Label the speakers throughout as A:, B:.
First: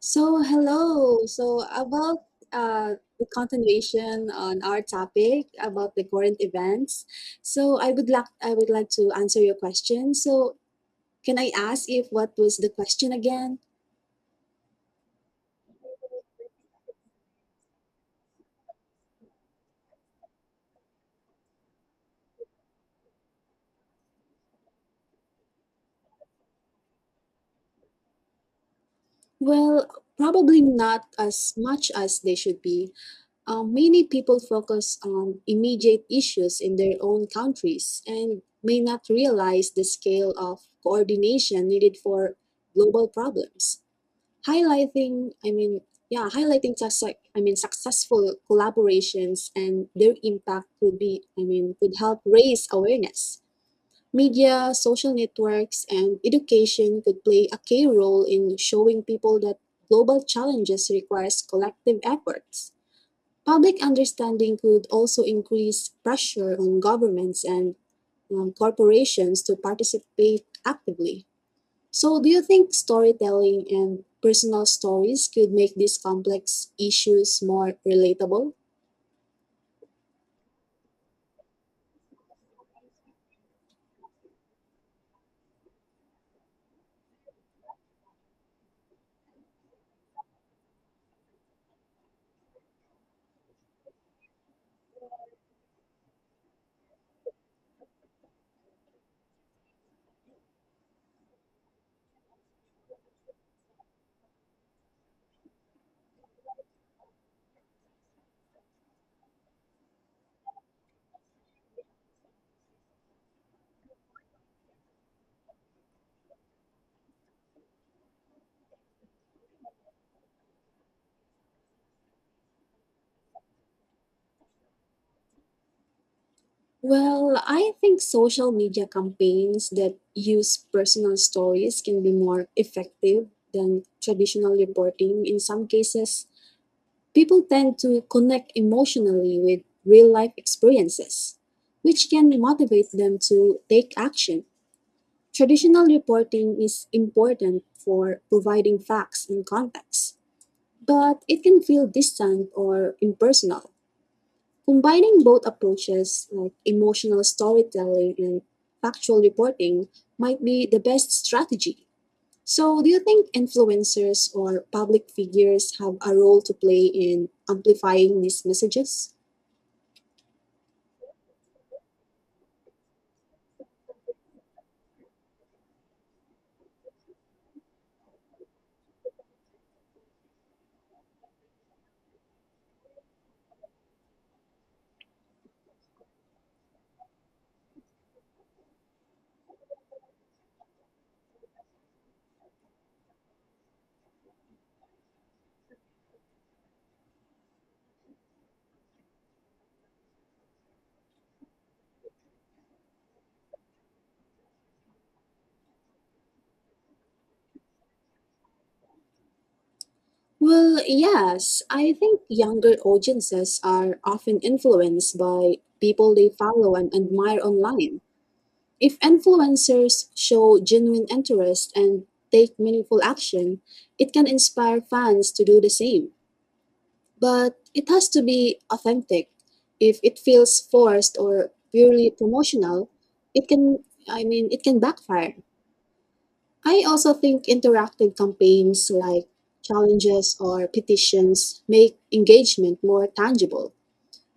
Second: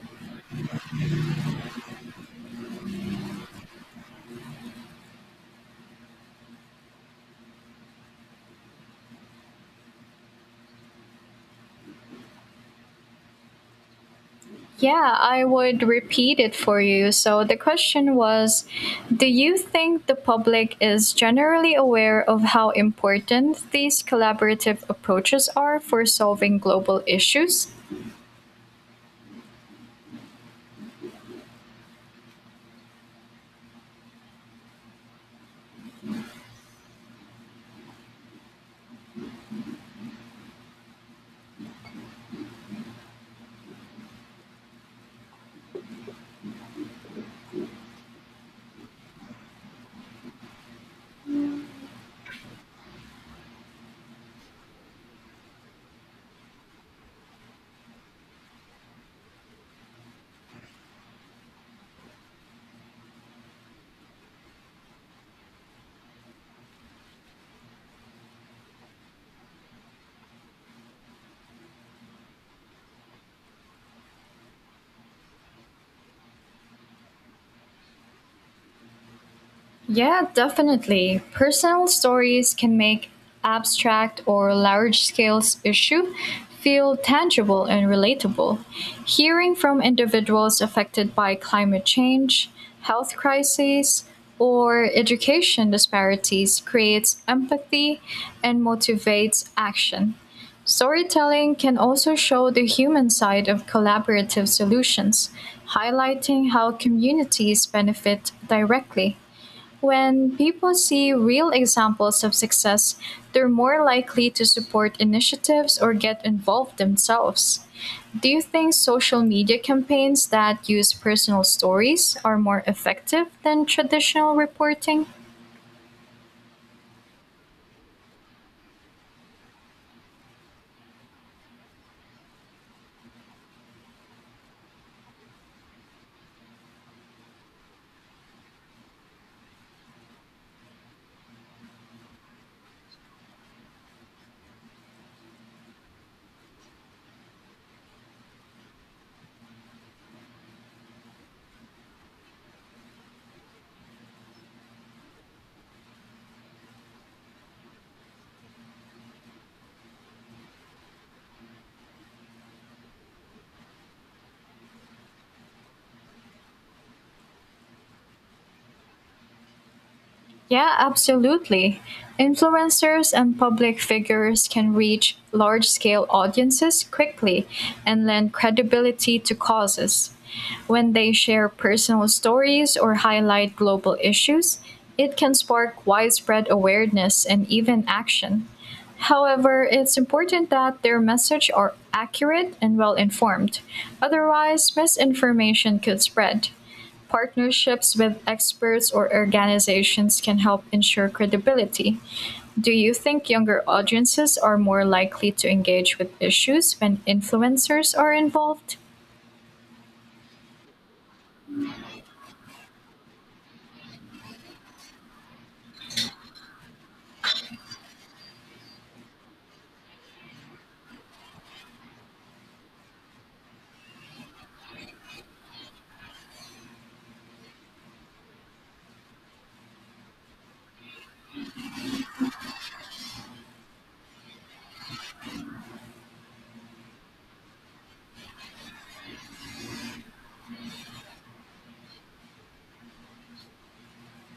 A: So, hello. So, about the continuation on our topic about the current events. So, I would like to answer your question. So, can I ask if what was the question again?
B: Yeah, I would repeat it for you. So the question was, do you think the public is generally aware of how important these collaborative approaches are for solving global issues?
A: Well, probably not as much as they should be. Many people focus on immediate issues in their own countries and may not realize the scale of coordination needed for global problems. Highlighting, I mean, yeah, Highlighting successful collaborations and their impact could be, I mean, could help raise awareness. Media, social networks, and education could play a key role in showing people that global challenges requires collective efforts. Public understanding could also increase pressure on governments and corporations to participate actively. So, do you think storytelling and personal stories could make these complex issues more relatable?
B: Yeah, definitely. Personal stories can make abstract or large scale issue feel tangible and relatable. Hearing from individuals affected by climate change, health crises, or education disparities creates empathy and motivates action. Storytelling can also show the human side of collaborative solutions, highlighting how communities benefit directly. When people see real examples of success, they're more likely to support initiatives or get involved themselves. Do you think social media campaigns that use personal stories are more effective than traditional reporting?
A: Well, I think social media campaigns that use personal stories can be more effective than traditional reporting in some cases. People tend to connect emotionally with real life experiences, which can motivate them to take action. Traditional reporting is important for providing facts and context, but it can feel distant or impersonal. Combining both approaches, like emotional storytelling and factual reporting, might be the best strategy. So, do you think influencers or public figures have a role to play in amplifying these messages?
B: Yeah, absolutely. Influencers and public figures can reach large scale audiences quickly and lend credibility to causes. When they share personal stories or highlight global issues, it can spark widespread awareness and even action. However, it's important that their message are accurate and well informed. Otherwise, misinformation could spread. Partnerships with experts or organizations can help ensure credibility. Do you think younger audiences are more likely to engage with issues when influencers are involved?
A: Well, yes, I think younger audiences are often influenced by people they follow and admire online. If influencers show genuine interest and take meaningful action, it can inspire fans to do the same. But it has to be authentic. If it feels forced or purely promotional, it can, it can backfire. I also think interactive campaigns like challenges or petitions make engagement more tangible.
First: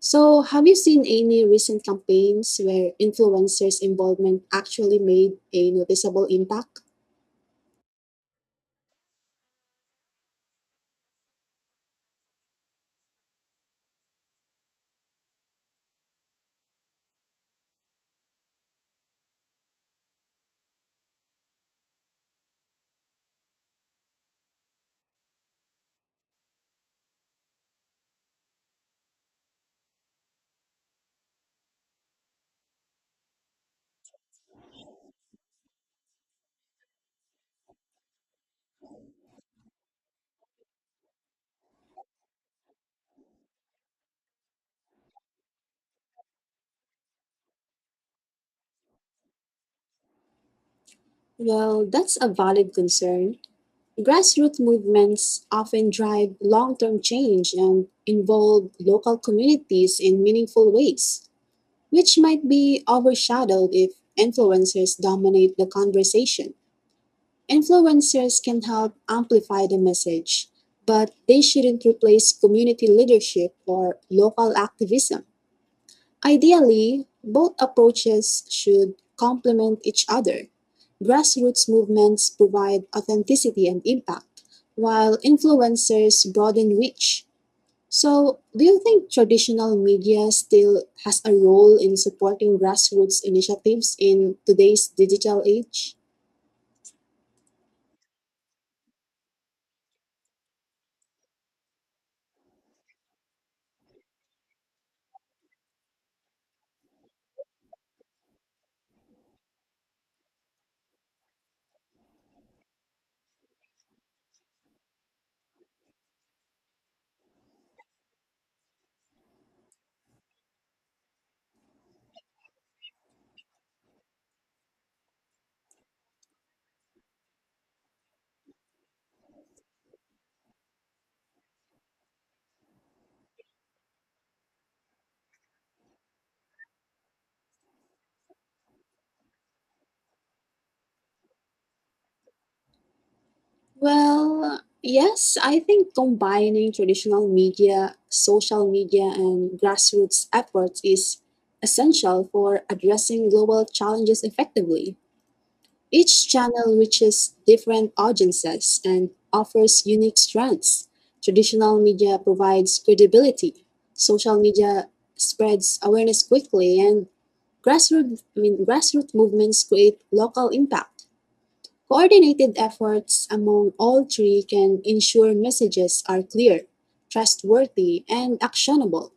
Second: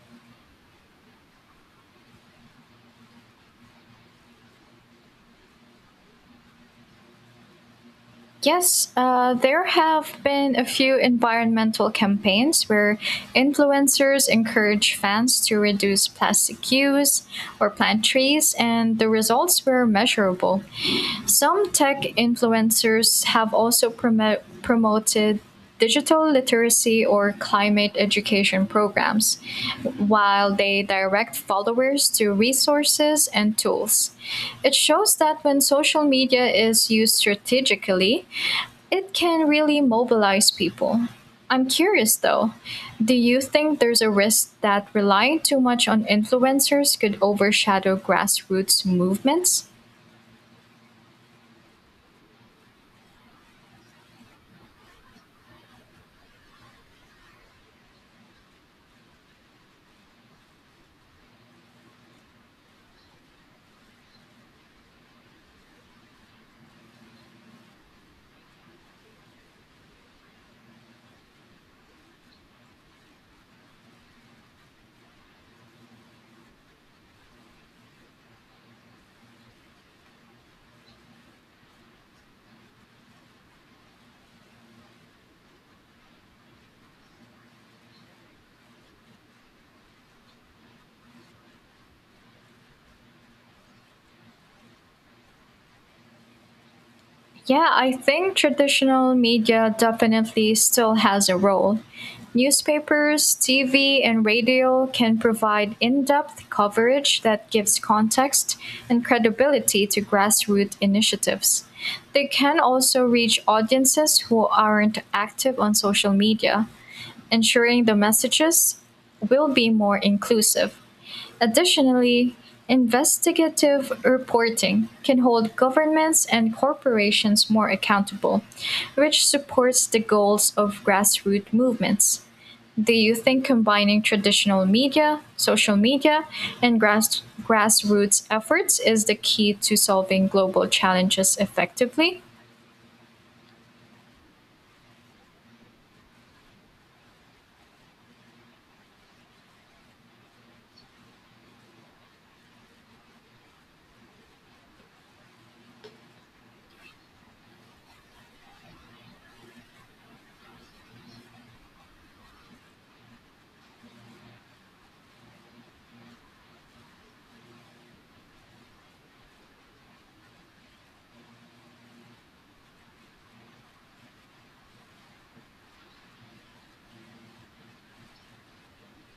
A: So, have you seen any recent campaigns where influencers' involvement actually made a noticeable impact?
B: Yes, there have been a few environmental campaigns where influencers encourage fans to reduce plastic use or plant trees, and the results were measurable. Some tech influencers have also promoted digital literacy or climate education programs, while they direct followers to resources and tools. It shows that when social media is used strategically, it can really mobilize people. I'm curious though, do you think there's a risk that relying too much on influencers could overshadow grassroots movements?
A: Well, that's a valid concern. Grassroots movements often drive long term change and involve local communities in meaningful ways, which might be overshadowed if influencers dominate the conversation. Influencers can help amplify the message, but they shouldn't replace community leadership or local activism. Ideally, both approaches should complement each other. Grassroots movements provide authenticity and impact, while influencers broaden reach. So, do you think traditional media still has a role in supporting grassroots initiatives in today's digital age?
B: Yeah, I think traditional media definitely still has a role. Newspapers, TV, and radio can provide in depth coverage that gives context and credibility to grassroots initiatives. They can also reach audiences who aren't active on social media, ensuring the messages will be more inclusive. Additionally, investigative reporting can hold governments and corporations more accountable, which supports the goals of grassroots movements. Do you think combining traditional media, social media, and grassroots efforts is the key to solving global challenges effectively?
A: Well, yes, I think combining traditional media, social media, and grassroots efforts is essential for addressing global challenges effectively. Each channel reaches different audiences and offers unique strengths. Traditional media provides credibility, social media spreads awareness quickly, and grassroots movements create local impact. Coordinated efforts among all three can ensure messages are clear, trustworthy, and actionable.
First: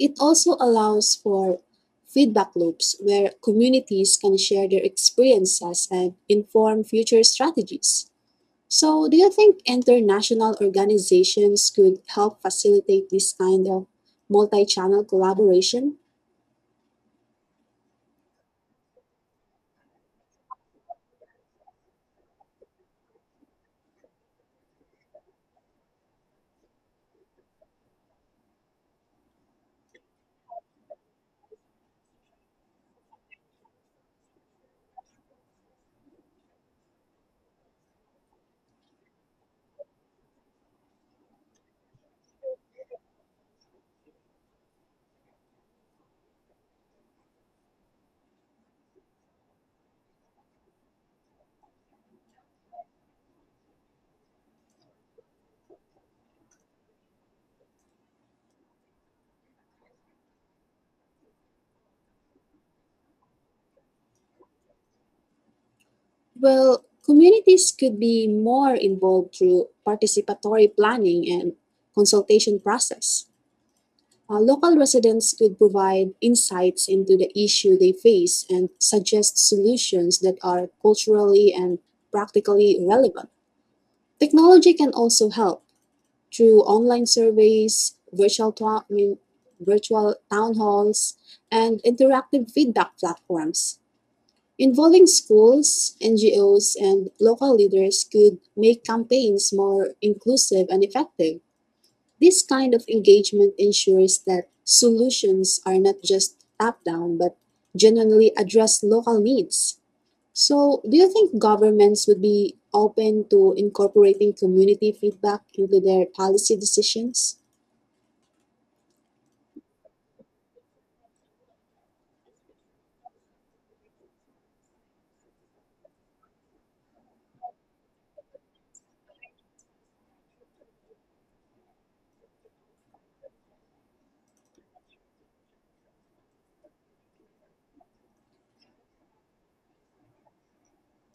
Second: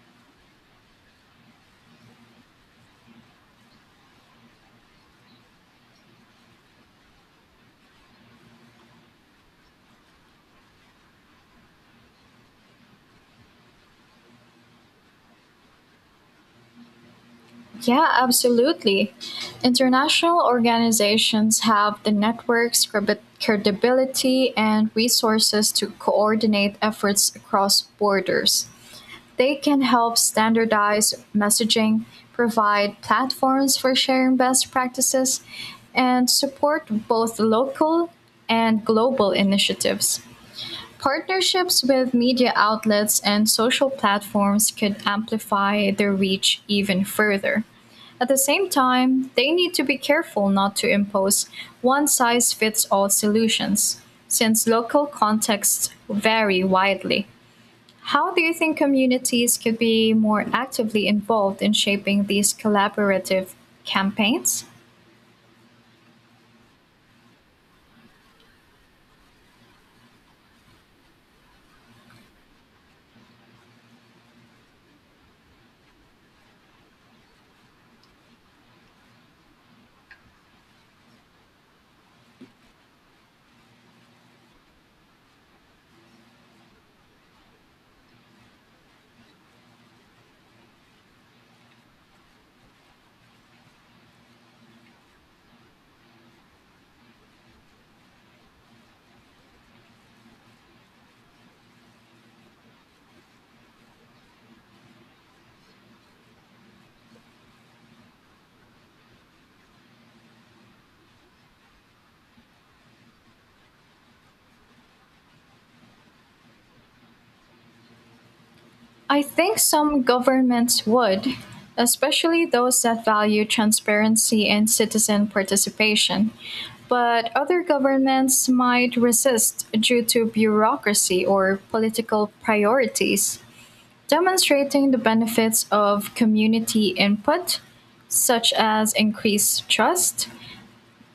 A: It also allows for feedback loops where communities can share their experiences and inform future strategies. So, do you think international organizations could help facilitate this kind of multi channel collaboration?
B: Yeah, absolutely. International organizations have the networks, credibility, and resources to coordinate efforts across borders. They can help standardize messaging, provide platforms for sharing best practices, and support both local and global initiatives. Partnerships with media outlets and social platforms could amplify their reach even further. At the same time, they need to be careful not to impose one size fits all solutions, since local contexts vary widely. How do you think communities could be more actively involved in shaping these collaborative campaigns?
A: Well, communities could be more involved through participatory planning and consultation process. Local residents could provide insights into the issue they face and suggest solutions that are culturally and practically relevant. Technology can also help through online surveys, virtual, to- I mean, virtual town halls, and interactive feedback platforms. Involving schools, NGOs, and local leaders could make campaigns more inclusive and effective. This kind of engagement ensures that solutions are not just top down but genuinely address local needs. So, do you think governments would be open to incorporating community feedback into their policy decisions?
B: I think some governments would, especially those that value transparency and citizen participation. But other governments might resist due to bureaucracy or political priorities. Demonstrating the benefits of community input, such as increased trust,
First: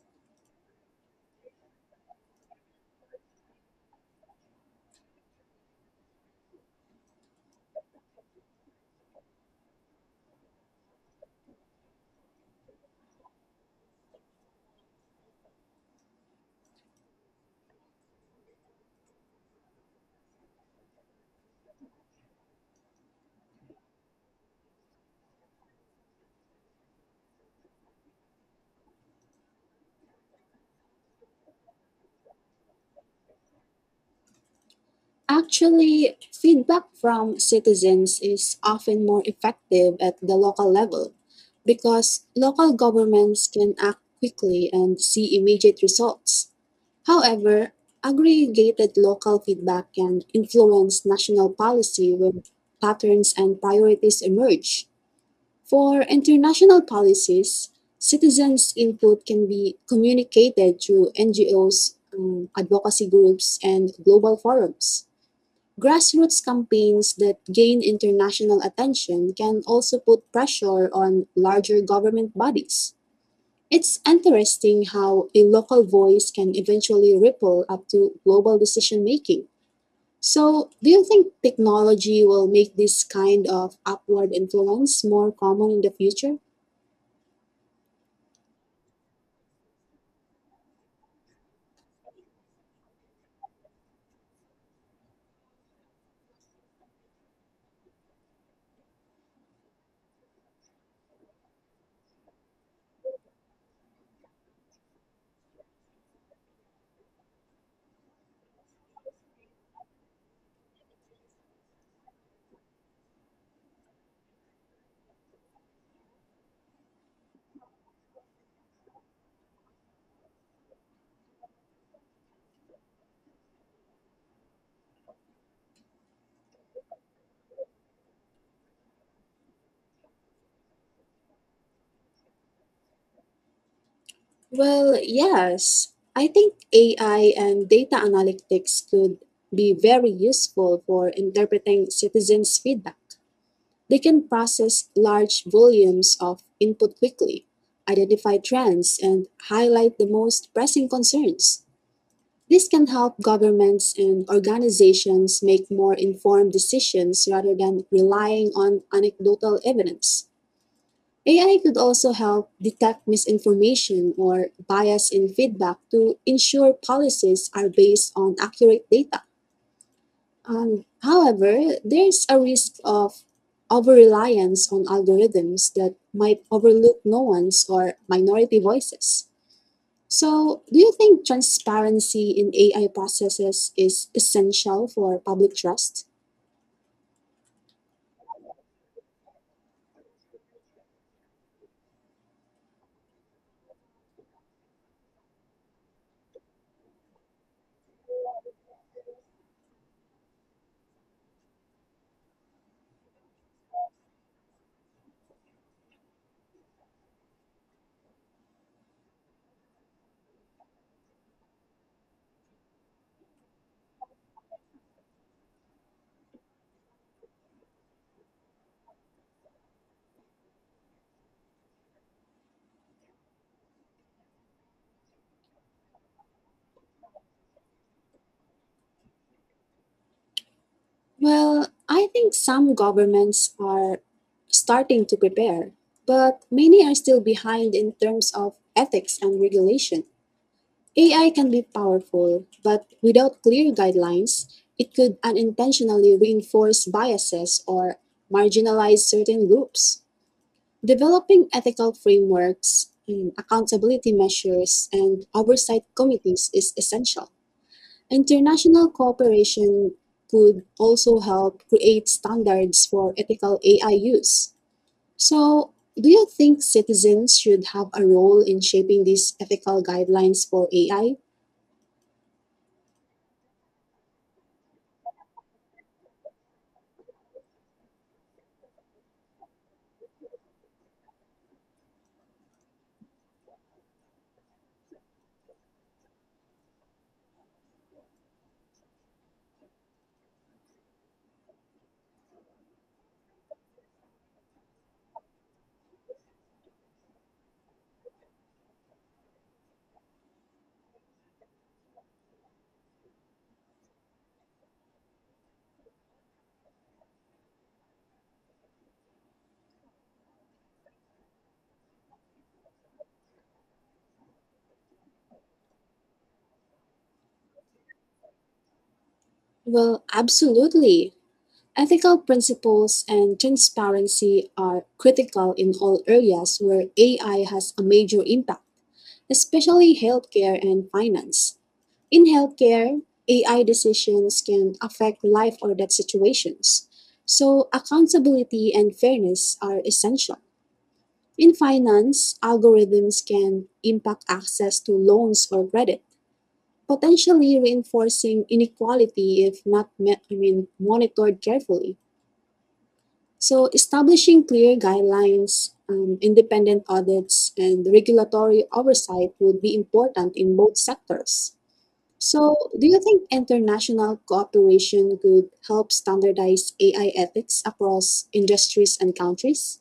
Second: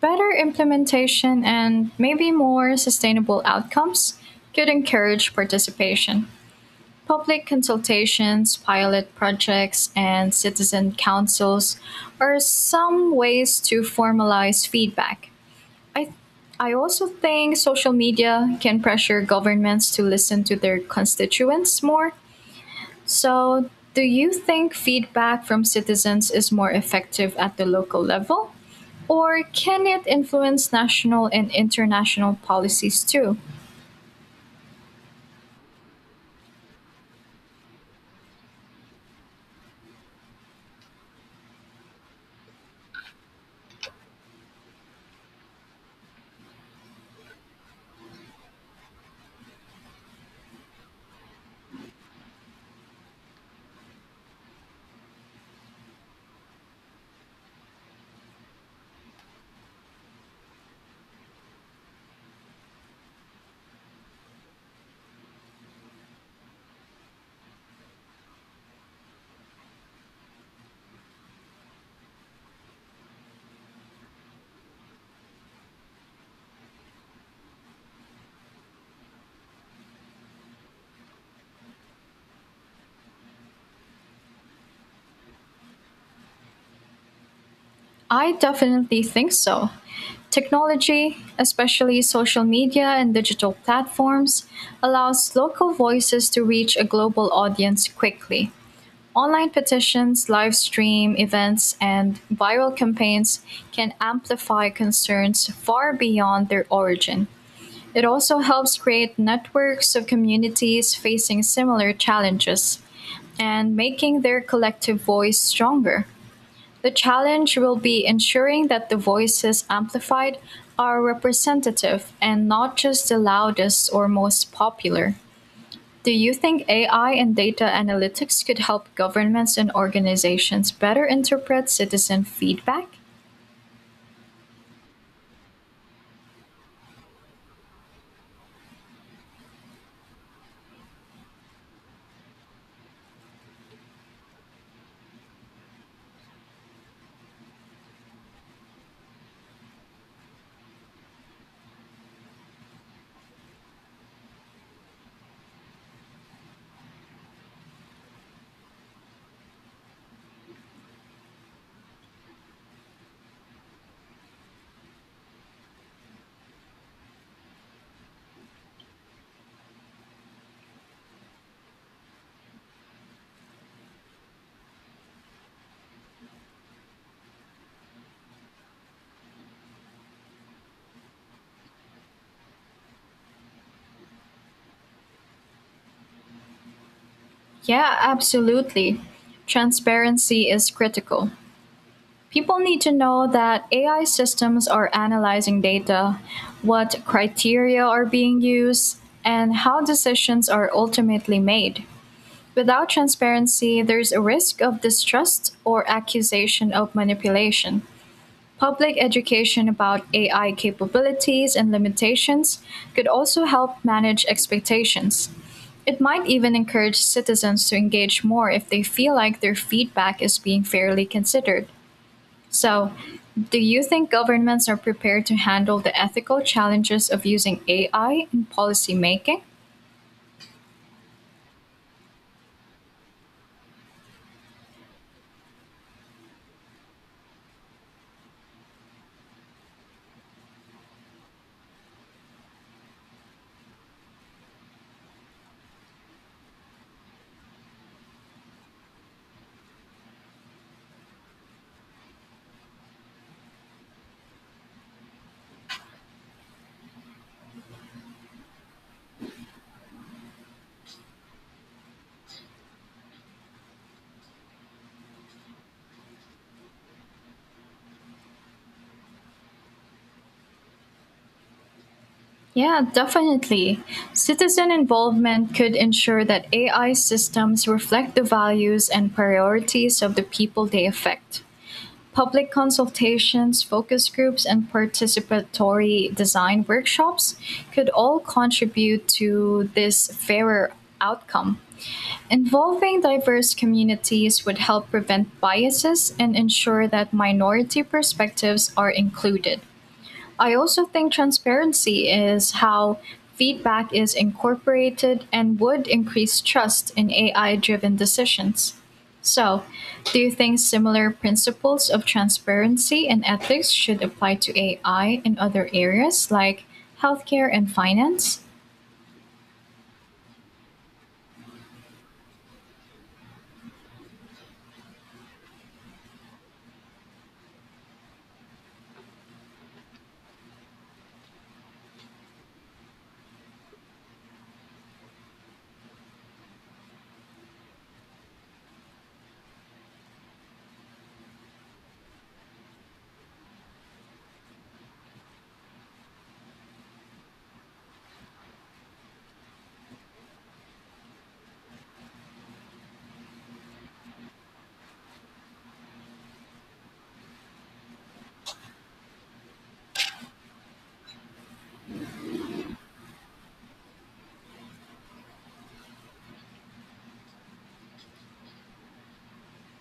B: better implementation, and maybe more sustainable outcomes, could encourage participation. Public consultations, pilot projects, and citizen councils are some ways to formalize feedback. I, I also think social media can pressure governments to listen to their constituents more. So, do you think feedback from citizens is more effective at the local level? Or can it influence national and international policies too?
A: Actually, feedback from citizens is often more effective at the local level because local governments can act quickly and see immediate results. However, aggregated local feedback can influence national policy when patterns and priorities emerge. For international policies, citizens' input can be communicated through NGOs, advocacy groups, and global forums. Grassroots campaigns that gain international attention can also put pressure on larger government bodies. It's interesting how a local voice can eventually ripple up to global decision making. So, do you think technology will make this kind of upward influence more common in the future?
B: I definitely think so. Technology, especially social media and digital platforms, allows local voices to reach a global audience quickly. Online petitions, live stream events, and viral campaigns can amplify concerns far beyond their origin. It also helps create networks of communities facing similar challenges and making their collective voice stronger. The challenge will be ensuring that the voices amplified are representative and not just the loudest or most popular. Do you think AI and data analytics could help governments and organizations better interpret citizen feedback?
A: Well, yes. I think AI and data analytics could be very useful for interpreting citizens' feedback. They can process large volumes of input quickly, identify trends, and highlight the most pressing concerns. This can help governments and organizations make more informed decisions rather than relying on anecdotal evidence. AI could also help detect misinformation or bias in feedback to ensure policies are based on accurate data. However, there's a risk of over reliance on algorithms that might overlook nuance or minority voices. So, do you think transparency in AI processes is essential for public trust?
B: Yeah, absolutely. Transparency is critical. People need to know that AI systems are analyzing data, what criteria are being used, and how decisions are ultimately made. Without transparency, there is a risk of distrust or accusation of manipulation. Public education about AI capabilities and limitations could also help manage expectations. It might even encourage citizens to engage more if they feel like their feedback is being fairly considered. So, do you think governments are prepared to handle the ethical challenges of using AI in policymaking?
A: Well, I think some governments are starting to prepare, but many are still behind in terms of ethics and regulation. AI can be powerful, but without clear guidelines, it could unintentionally reinforce biases or marginalize certain groups. Developing ethical frameworks, accountability measures, and oversight committees is essential. International cooperation could also help create standards for ethical AI use. So, do you think citizens should have a role in shaping these ethical guidelines for AI?
B: Yeah, definitely. Citizen involvement could ensure that AI systems reflect the values and priorities of the people they affect. Public consultations, focus groups, and participatory design workshops could all contribute to this fairer outcome. Involving diverse communities would help prevent biases and ensure that minority perspectives are included. I also think transparency is how feedback is incorporated and would increase trust in AI driven decisions. So, do you think similar principles of transparency and ethics should apply to AI in other areas like healthcare and finance?
A: Well, absolutely. Ethical principles and transparency are critical in all areas where AI has a major impact, especially healthcare and finance. In healthcare, AI decisions can affect life or death situations, so accountability and fairness are essential. In finance, algorithms can impact access to loans or credit potentially reinforcing inequality if not met, I mean, monitored carefully. So, establishing clear guidelines, independent audits, and regulatory oversight would be important in both sectors. So, do you think international cooperation could help standardize AI ethics across industries and countries?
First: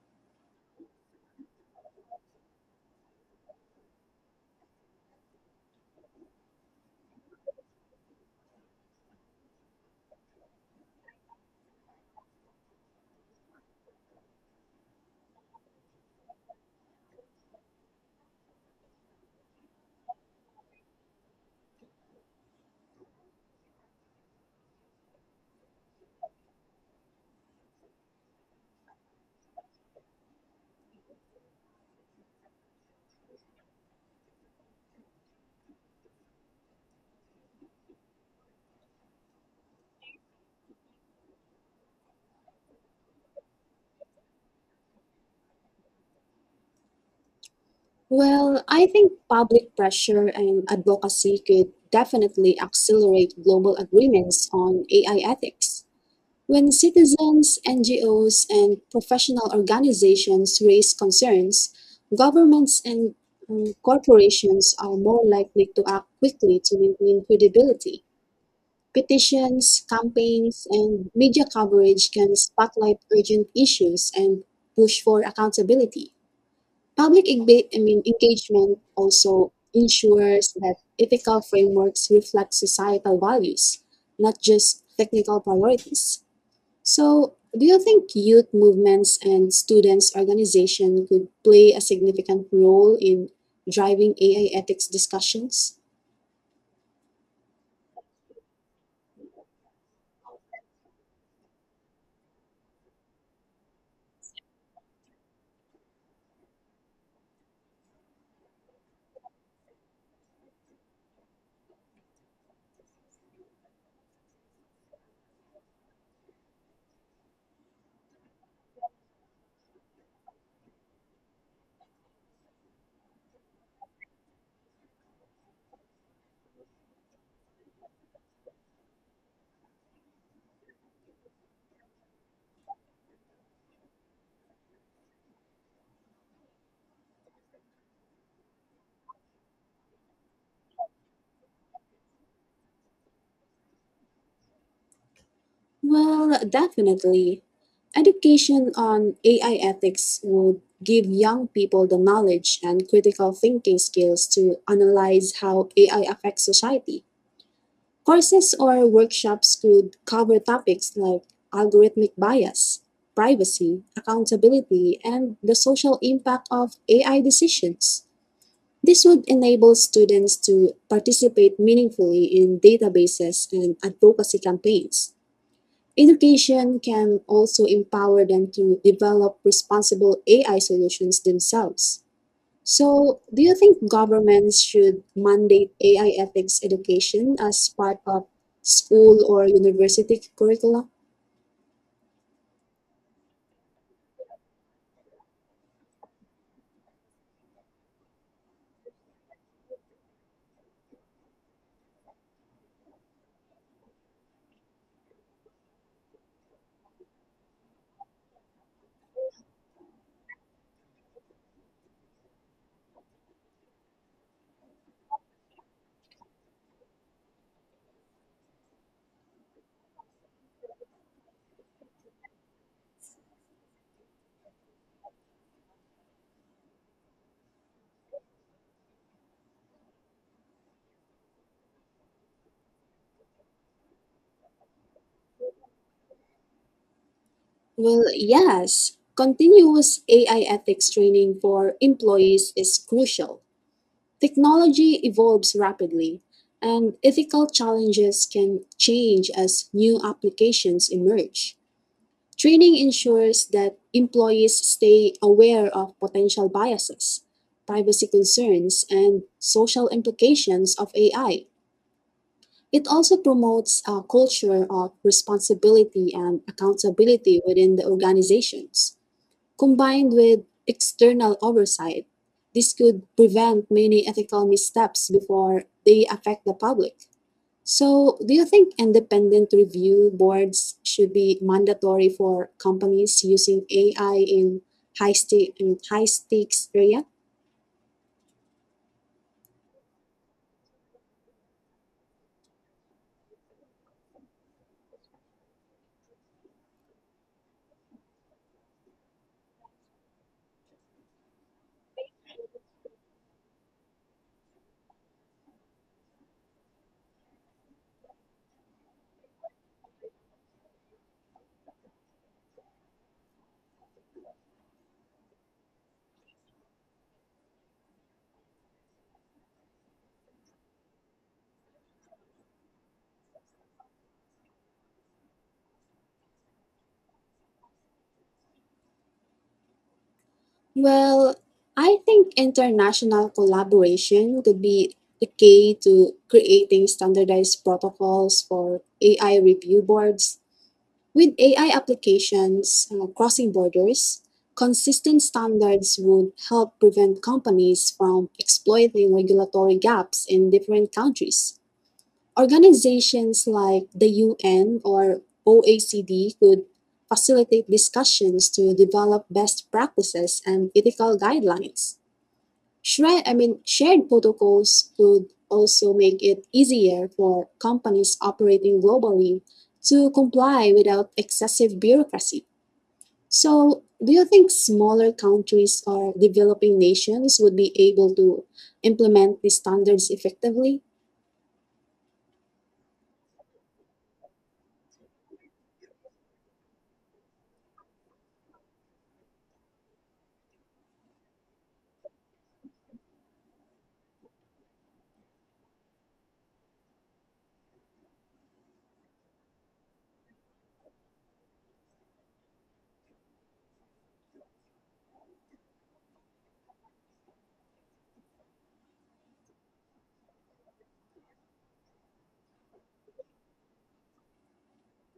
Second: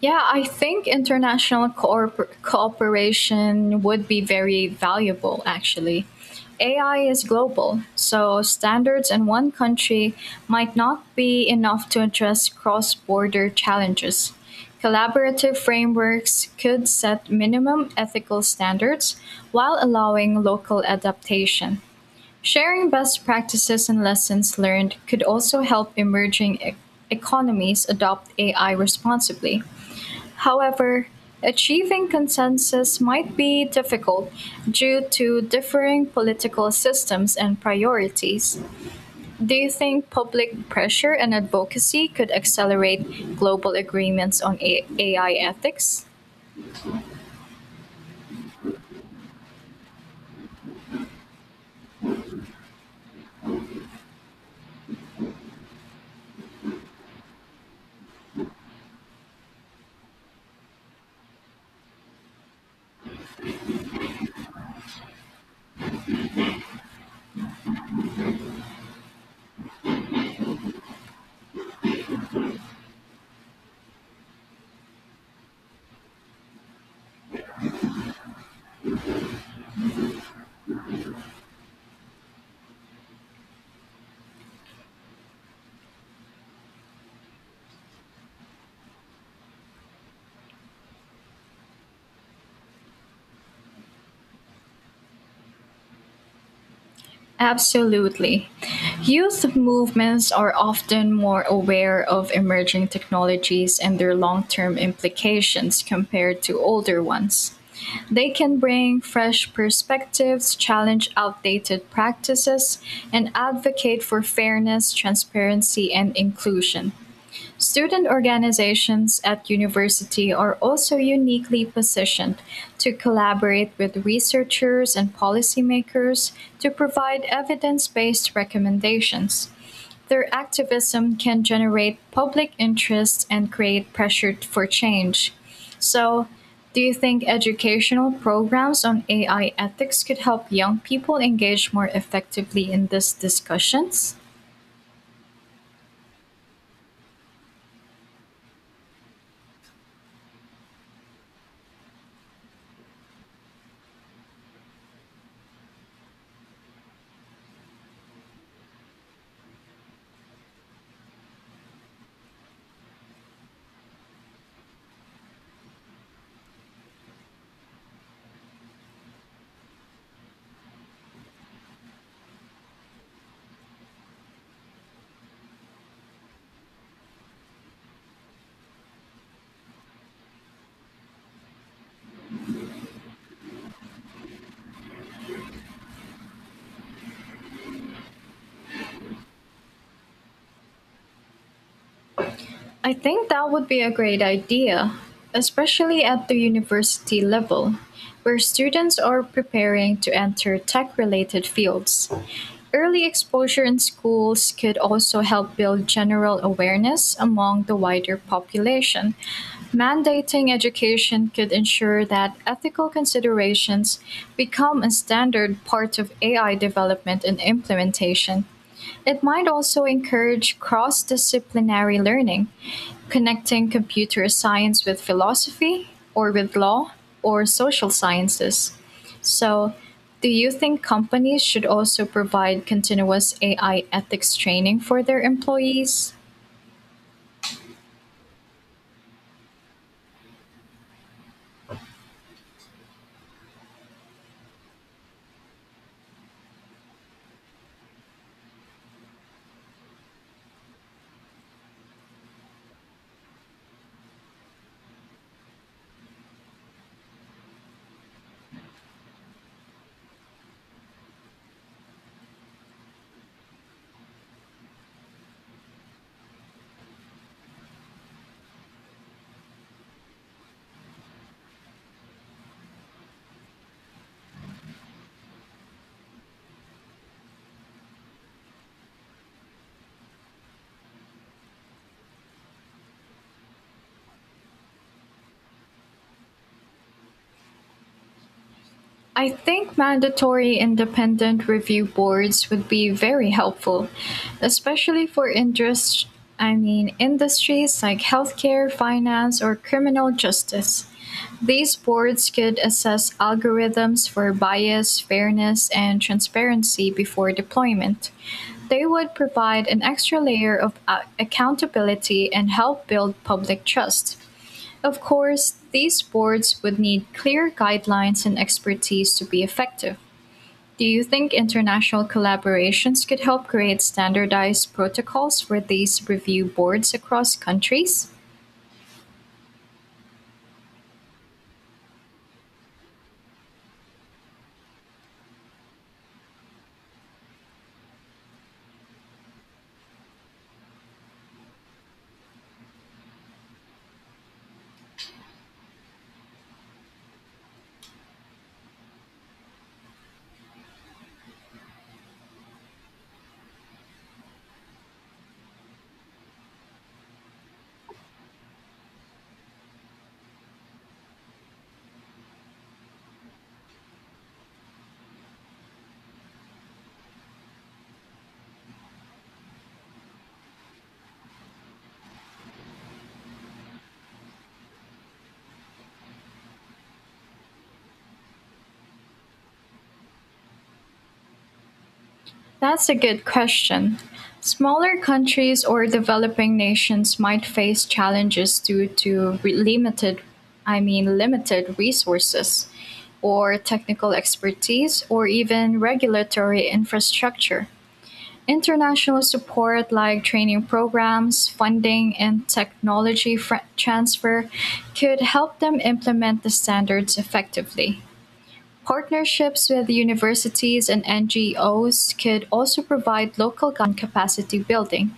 B: Yeah, I think international cooperation would be very valuable, actually. AI is global, so standards in one country might not be enough to address cross border challenges. Collaborative frameworks could set minimum ethical standards while allowing local adaptation. Sharing best practices and lessons learned could also help emerging economies adopt AI responsibly. However, achieving consensus might be difficult due to differing political systems and priorities. Do you think public pressure and advocacy could accelerate global agreements on AI ethics?
A: Well, I think public pressure and advocacy could definitely accelerate global agreements on AI ethics. When citizens, NGOs, and professional organizations raise concerns, governments and corporations are more likely to act quickly to maintain credibility. Petitions, campaigns, and media coverage can spotlight urgent issues and push for accountability. Public engagement also ensures that ethical frameworks reflect societal values, not just technical priorities. So, do you think youth movements and students' organization could play a significant role in driving AI ethics discussions?
B: Absolutely. Youth movements are often more aware of emerging technologies and their long term implications compared to older ones. They can bring fresh perspectives, challenge outdated practices, and advocate for fairness, transparency, and inclusion. Student organizations at university are also uniquely positioned to collaborate with researchers and policymakers to provide evidence-based recommendations. Their activism can generate public interest and create pressure for change. So, do you think educational programs on AI ethics could help young people engage more effectively in these discussions?
A: Well, definitely. Education on AI ethics would give young people the knowledge and critical thinking skills to analyze how AI affects society. Courses or workshops could cover topics like algorithmic bias, privacy, accountability, and the social impact of AI decisions. This would enable students to participate meaningfully in databases and advocacy campaigns. Education can also empower them to develop responsible AI solutions themselves. So, do you think governments should mandate AI ethics education as part of school or university curricula?
B: I think that would be a great idea, especially at the university level, where students are preparing to enter tech related fields. Early exposure in schools could also help build general awareness among the wider population. Mandating education could ensure that ethical considerations become a standard part of AI development and implementation. It might also encourage cross disciplinary learning, connecting computer science with philosophy or with law or social sciences. So, do you think companies should also provide continuous AI ethics training for their employees?
A: Well, yes. Continuous AI ethics training for employees is crucial. Technology evolves rapidly, and ethical challenges can change as new applications emerge. Training ensures that employees stay aware of potential biases, privacy concerns, and social implications of AI. It also promotes a culture of responsibility and accountability within the organizations. Combined with external oversight, this could prevent many ethical missteps before they affect the public. So, do you think independent review boards should be mandatory for companies using AI in high stakes area?
B: I think mandatory independent review boards would be very helpful, especially for interest I mean industries like healthcare, finance, or criminal justice. These boards could assess algorithms for bias, fairness, and transparency before deployment. They would provide an extra layer of accountability and help build public trust. Of course, these boards would need clear guidelines and expertise to be effective. Do you think international collaborations could help create standardized protocols for these review boards across countries?
A: Well, I think international collaboration could be the key to creating standardized protocols for AI review boards. With AI applications crossing borders, consistent standards would help prevent companies from exploiting regulatory gaps in different countries. Organizations like the UN or OECD could facilitate discussions to develop best practices and ethical guidelines. Shared protocols would also make it easier for companies operating globally to comply without excessive bureaucracy. So, do you think smaller countries or developing nations would be able to implement these standards effectively?
B: That's a good question. Smaller countries or developing nations might face challenges due to limited resources or technical expertise or even regulatory infrastructure. International support like training programs, funding, and technology transfer could help them implement the standards effectively. Partnerships with universities and NGOs could also provide local gun capacity building.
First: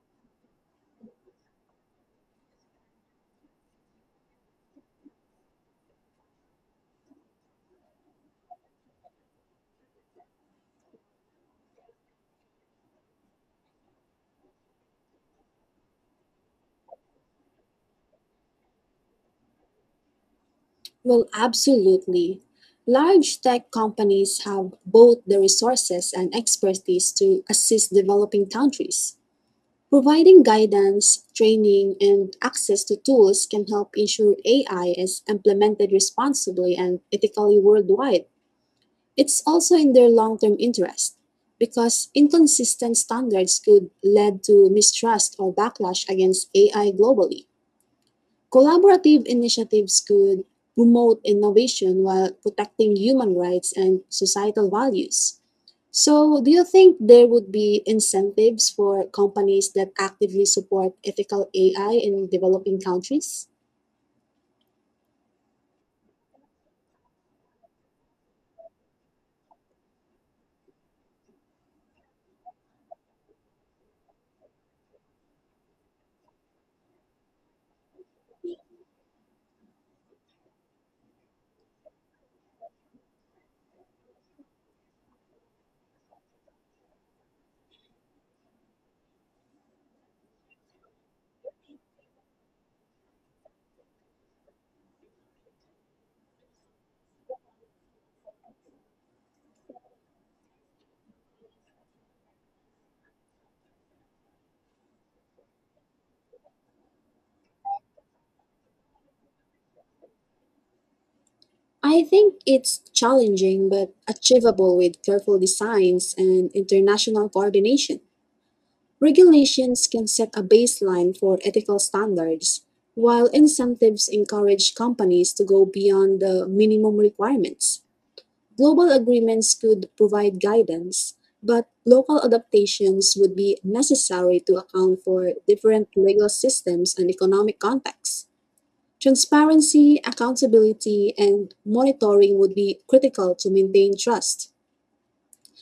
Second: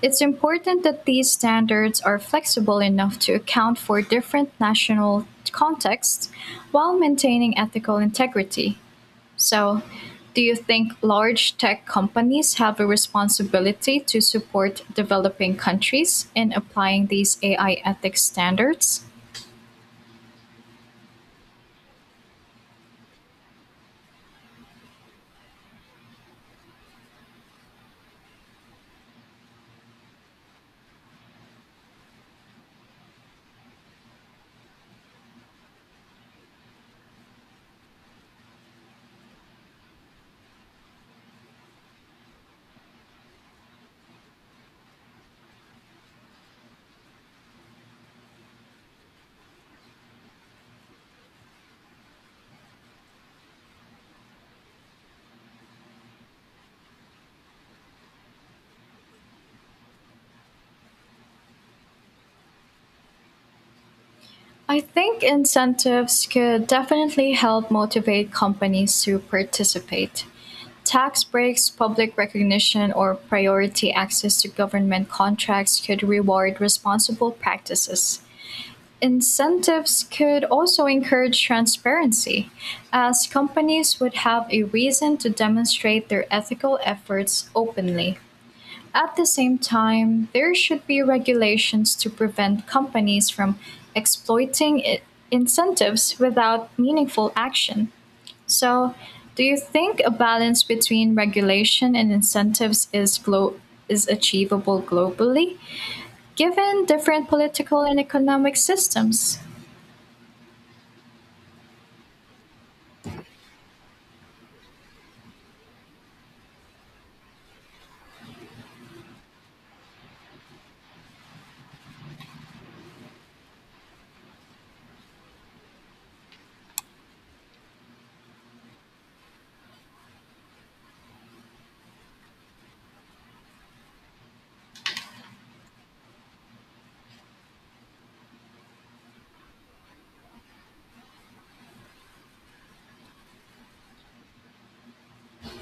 B: It's important that these standards are flexible enough to account for different national contexts while maintaining ethical integrity. So, do you think large tech companies have a responsibility to support developing countries in applying these AI ethics standards?
A: Well, absolutely. Large tech companies have both the resources and expertise to assist developing countries. Providing guidance, training, and access to tools can help ensure AI is implemented responsibly and ethically worldwide. It's also in their long term interest because inconsistent standards could lead to mistrust or backlash against AI globally. Collaborative initiatives could promote innovation while protecting human rights and societal values. So, do you think there would be incentives for companies that actively support ethical AI in developing countries?
B: I think incentives could definitely help motivate companies to participate. Tax breaks, public recognition, or priority access to government contracts could reward responsible practices. Incentives could also encourage transparency, as companies would have a reason to demonstrate their ethical efforts openly. At the same time, there should be regulations to prevent companies from exploiting incentives without meaningful action. So, do you think a balance between regulation and incentives is is achievable globally, given different political and economic systems?
A: I think it's challenging but achievable with careful designs and international coordination. Regulations can set a baseline for ethical standards, while incentives encourage companies to go beyond the minimum requirements. Global agreements could provide guidance, but local adaptations would be necessary to account for different legal systems and economic contexts. Transparency, accountability, and monitoring would be critical to maintain trust.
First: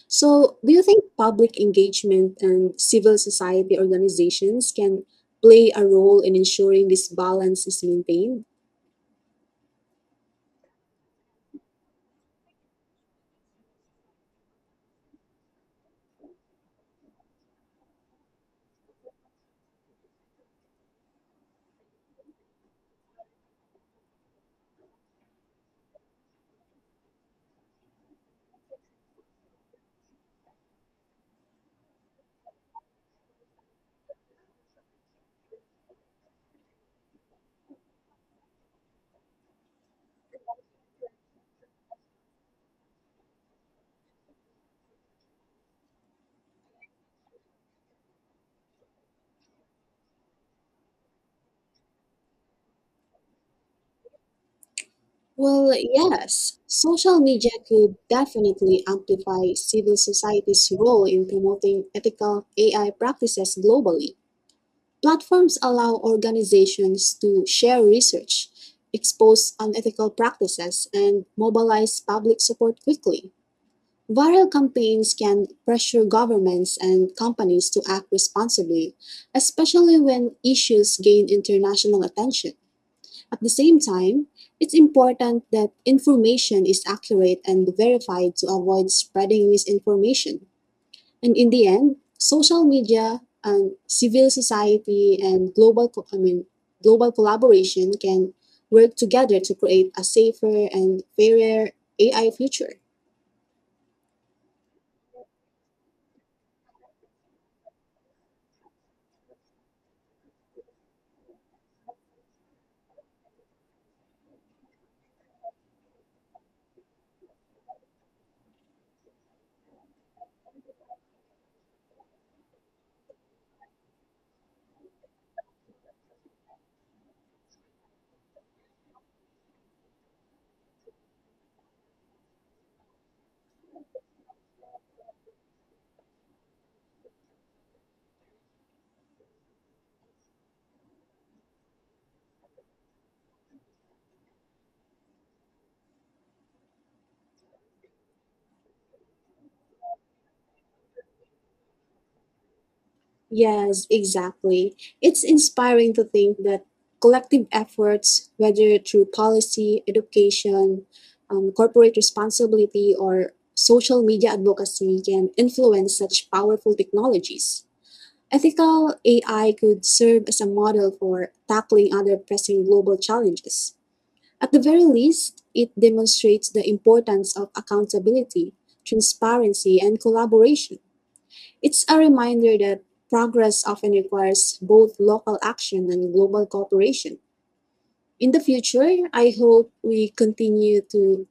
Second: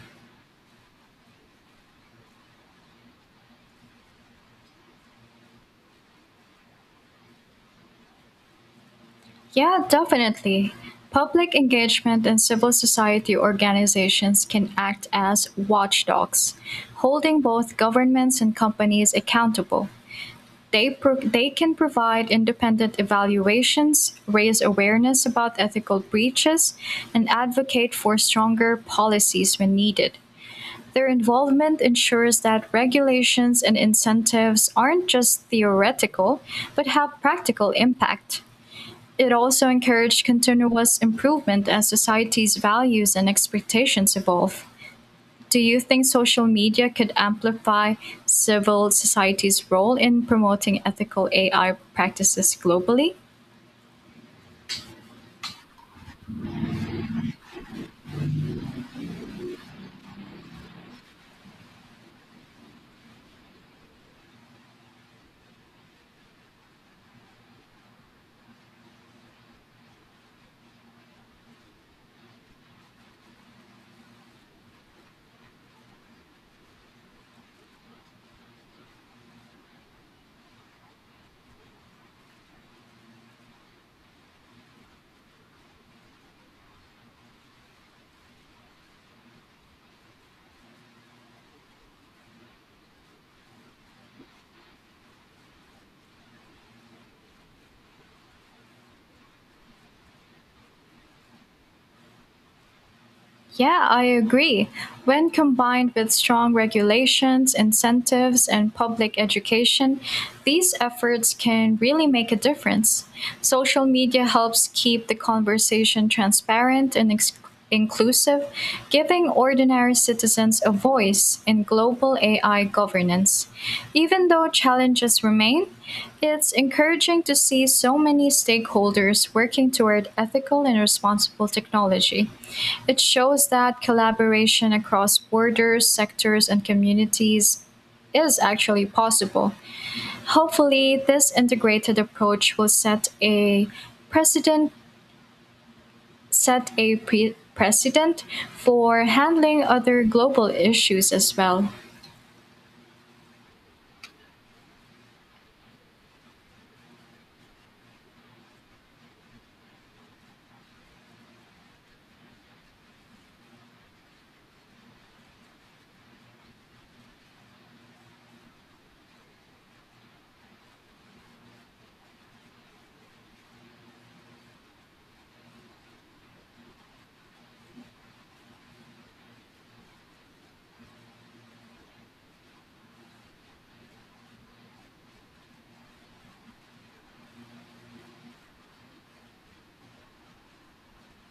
A: So, do you think public engagement and civil society organizations can play a role in ensuring this balance is maintained?
B: Yeah, definitely. Public engagement and civil society organizations can act as watchdogs, holding both governments and companies accountable. They can provide independent evaluations, raise awareness about ethical breaches, and advocate for stronger policies when needed. Their involvement ensures that regulations and incentives aren't just theoretical, but have practical impact. It also encouraged continuous improvement as society's values and expectations evolve. Do you think social media could amplify civil society's role in promoting ethical AI practices globally?
A: Well, yes, social media could definitely amplify civil society's role in promoting ethical AI practices globally. Platforms allow organizations to share research, expose unethical practices, and mobilize public support quickly. Viral campaigns can pressure governments and companies to act responsibly, especially when issues gain international attention. At the same time, it's important that information is accurate and verified to avoid spreading misinformation. And in the end, social media and civil society and global co- I mean global collaboration can work together to create a safer and fairer AI future.
B: Yeah, I agree. When combined with strong regulations, incentives, and public education, these efforts can really make a difference. Social media helps keep the conversation transparent and inclusive, giving ordinary citizens a voice in global AI governance. Even though challenges remain, it's encouraging to see so many stakeholders working toward ethical and responsible technology. It shows that collaboration across borders, sectors, and communities is actually possible. Hopefully, this integrated approach will precedent set a precedent for handling other global issues as well.
A: Yes, exactly. It's inspiring to think that collective efforts, whether through policy, education, corporate responsibility, or social media advocacy, can influence such powerful technologies. Ethical AI could serve as a model for tackling other pressing global challenges. At the very least, it demonstrates the importance of accountability, transparency, and collaboration. It's a reminder that progress often requires both local action and global cooperation. In the future, I hope we continue to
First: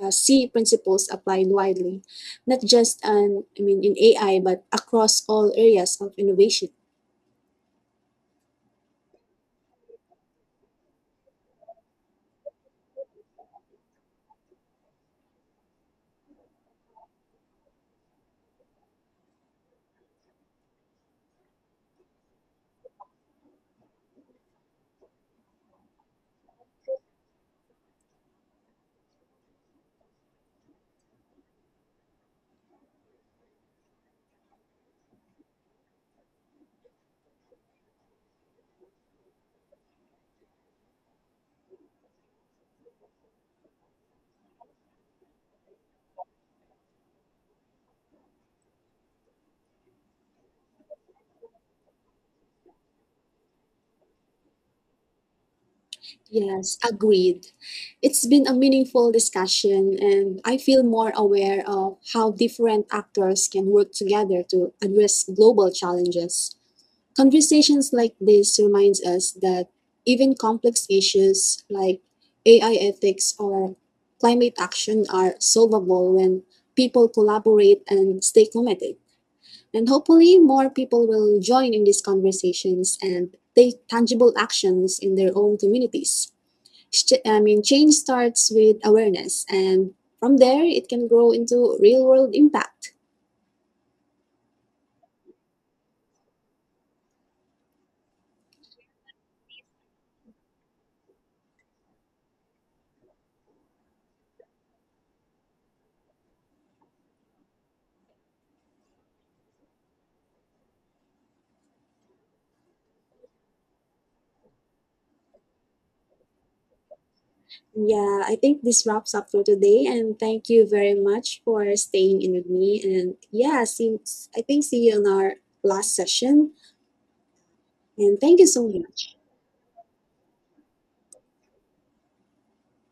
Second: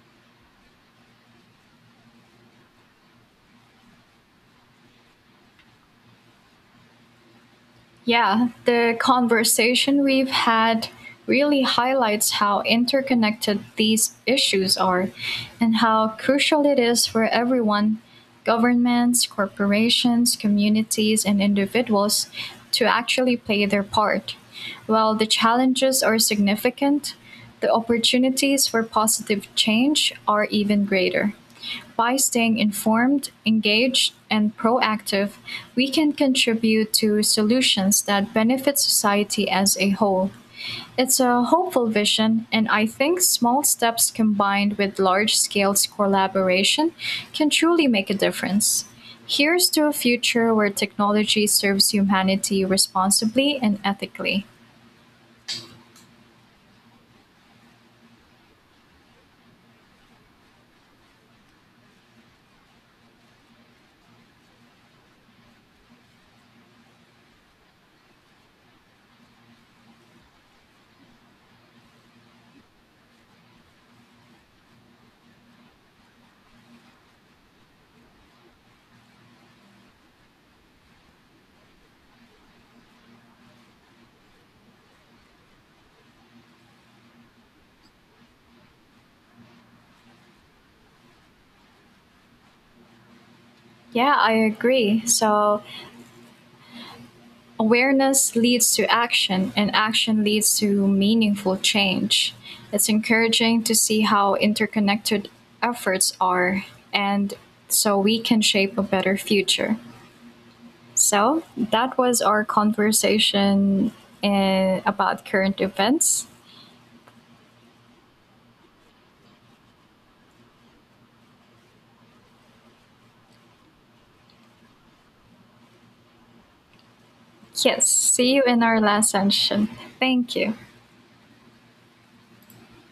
A: see principles applied widely, not just on, I mean, in AI, but across all areas of innovation.
B: Yeah, the conversation we've had really highlights how interconnected these issues are and how crucial it is for everyone governments, corporations, communities, and individuals to actually play their part. While the challenges are significant, the opportunities for positive change are even greater. By staying informed, engaged, and proactive, we can contribute to solutions that benefit society as a whole. It's a hopeful vision, and I think small steps combined with large scale collaboration can truly make a difference. Here's to a future where technology serves humanity responsibly and ethically.
A: Yes, agreed. It's been a meaningful discussion, and I feel more aware of how different actors can work together to address global challenges. Conversations like this reminds us that even complex issues like AI ethics or climate action are solvable when people collaborate and stay committed. And hopefully more people will join in these conversations and take tangible actions in their own communities. Change starts with awareness and from there it can grow into real world impact.
B: Yeah, I agree. So, awareness leads to action, and action leads to meaningful change. It's encouraging to see how interconnected efforts are, and so we can shape a better future. So, that was our conversation in, about current events.
A: Yeah, I think this wraps up for today, and thank you very much for staying in with me. And yeah, see, I think see you in our last session.
B: Yes,
A: And
B: see
A: thank
B: you
A: you
B: in
A: so
B: our last
A: much.
B: session. Thank you.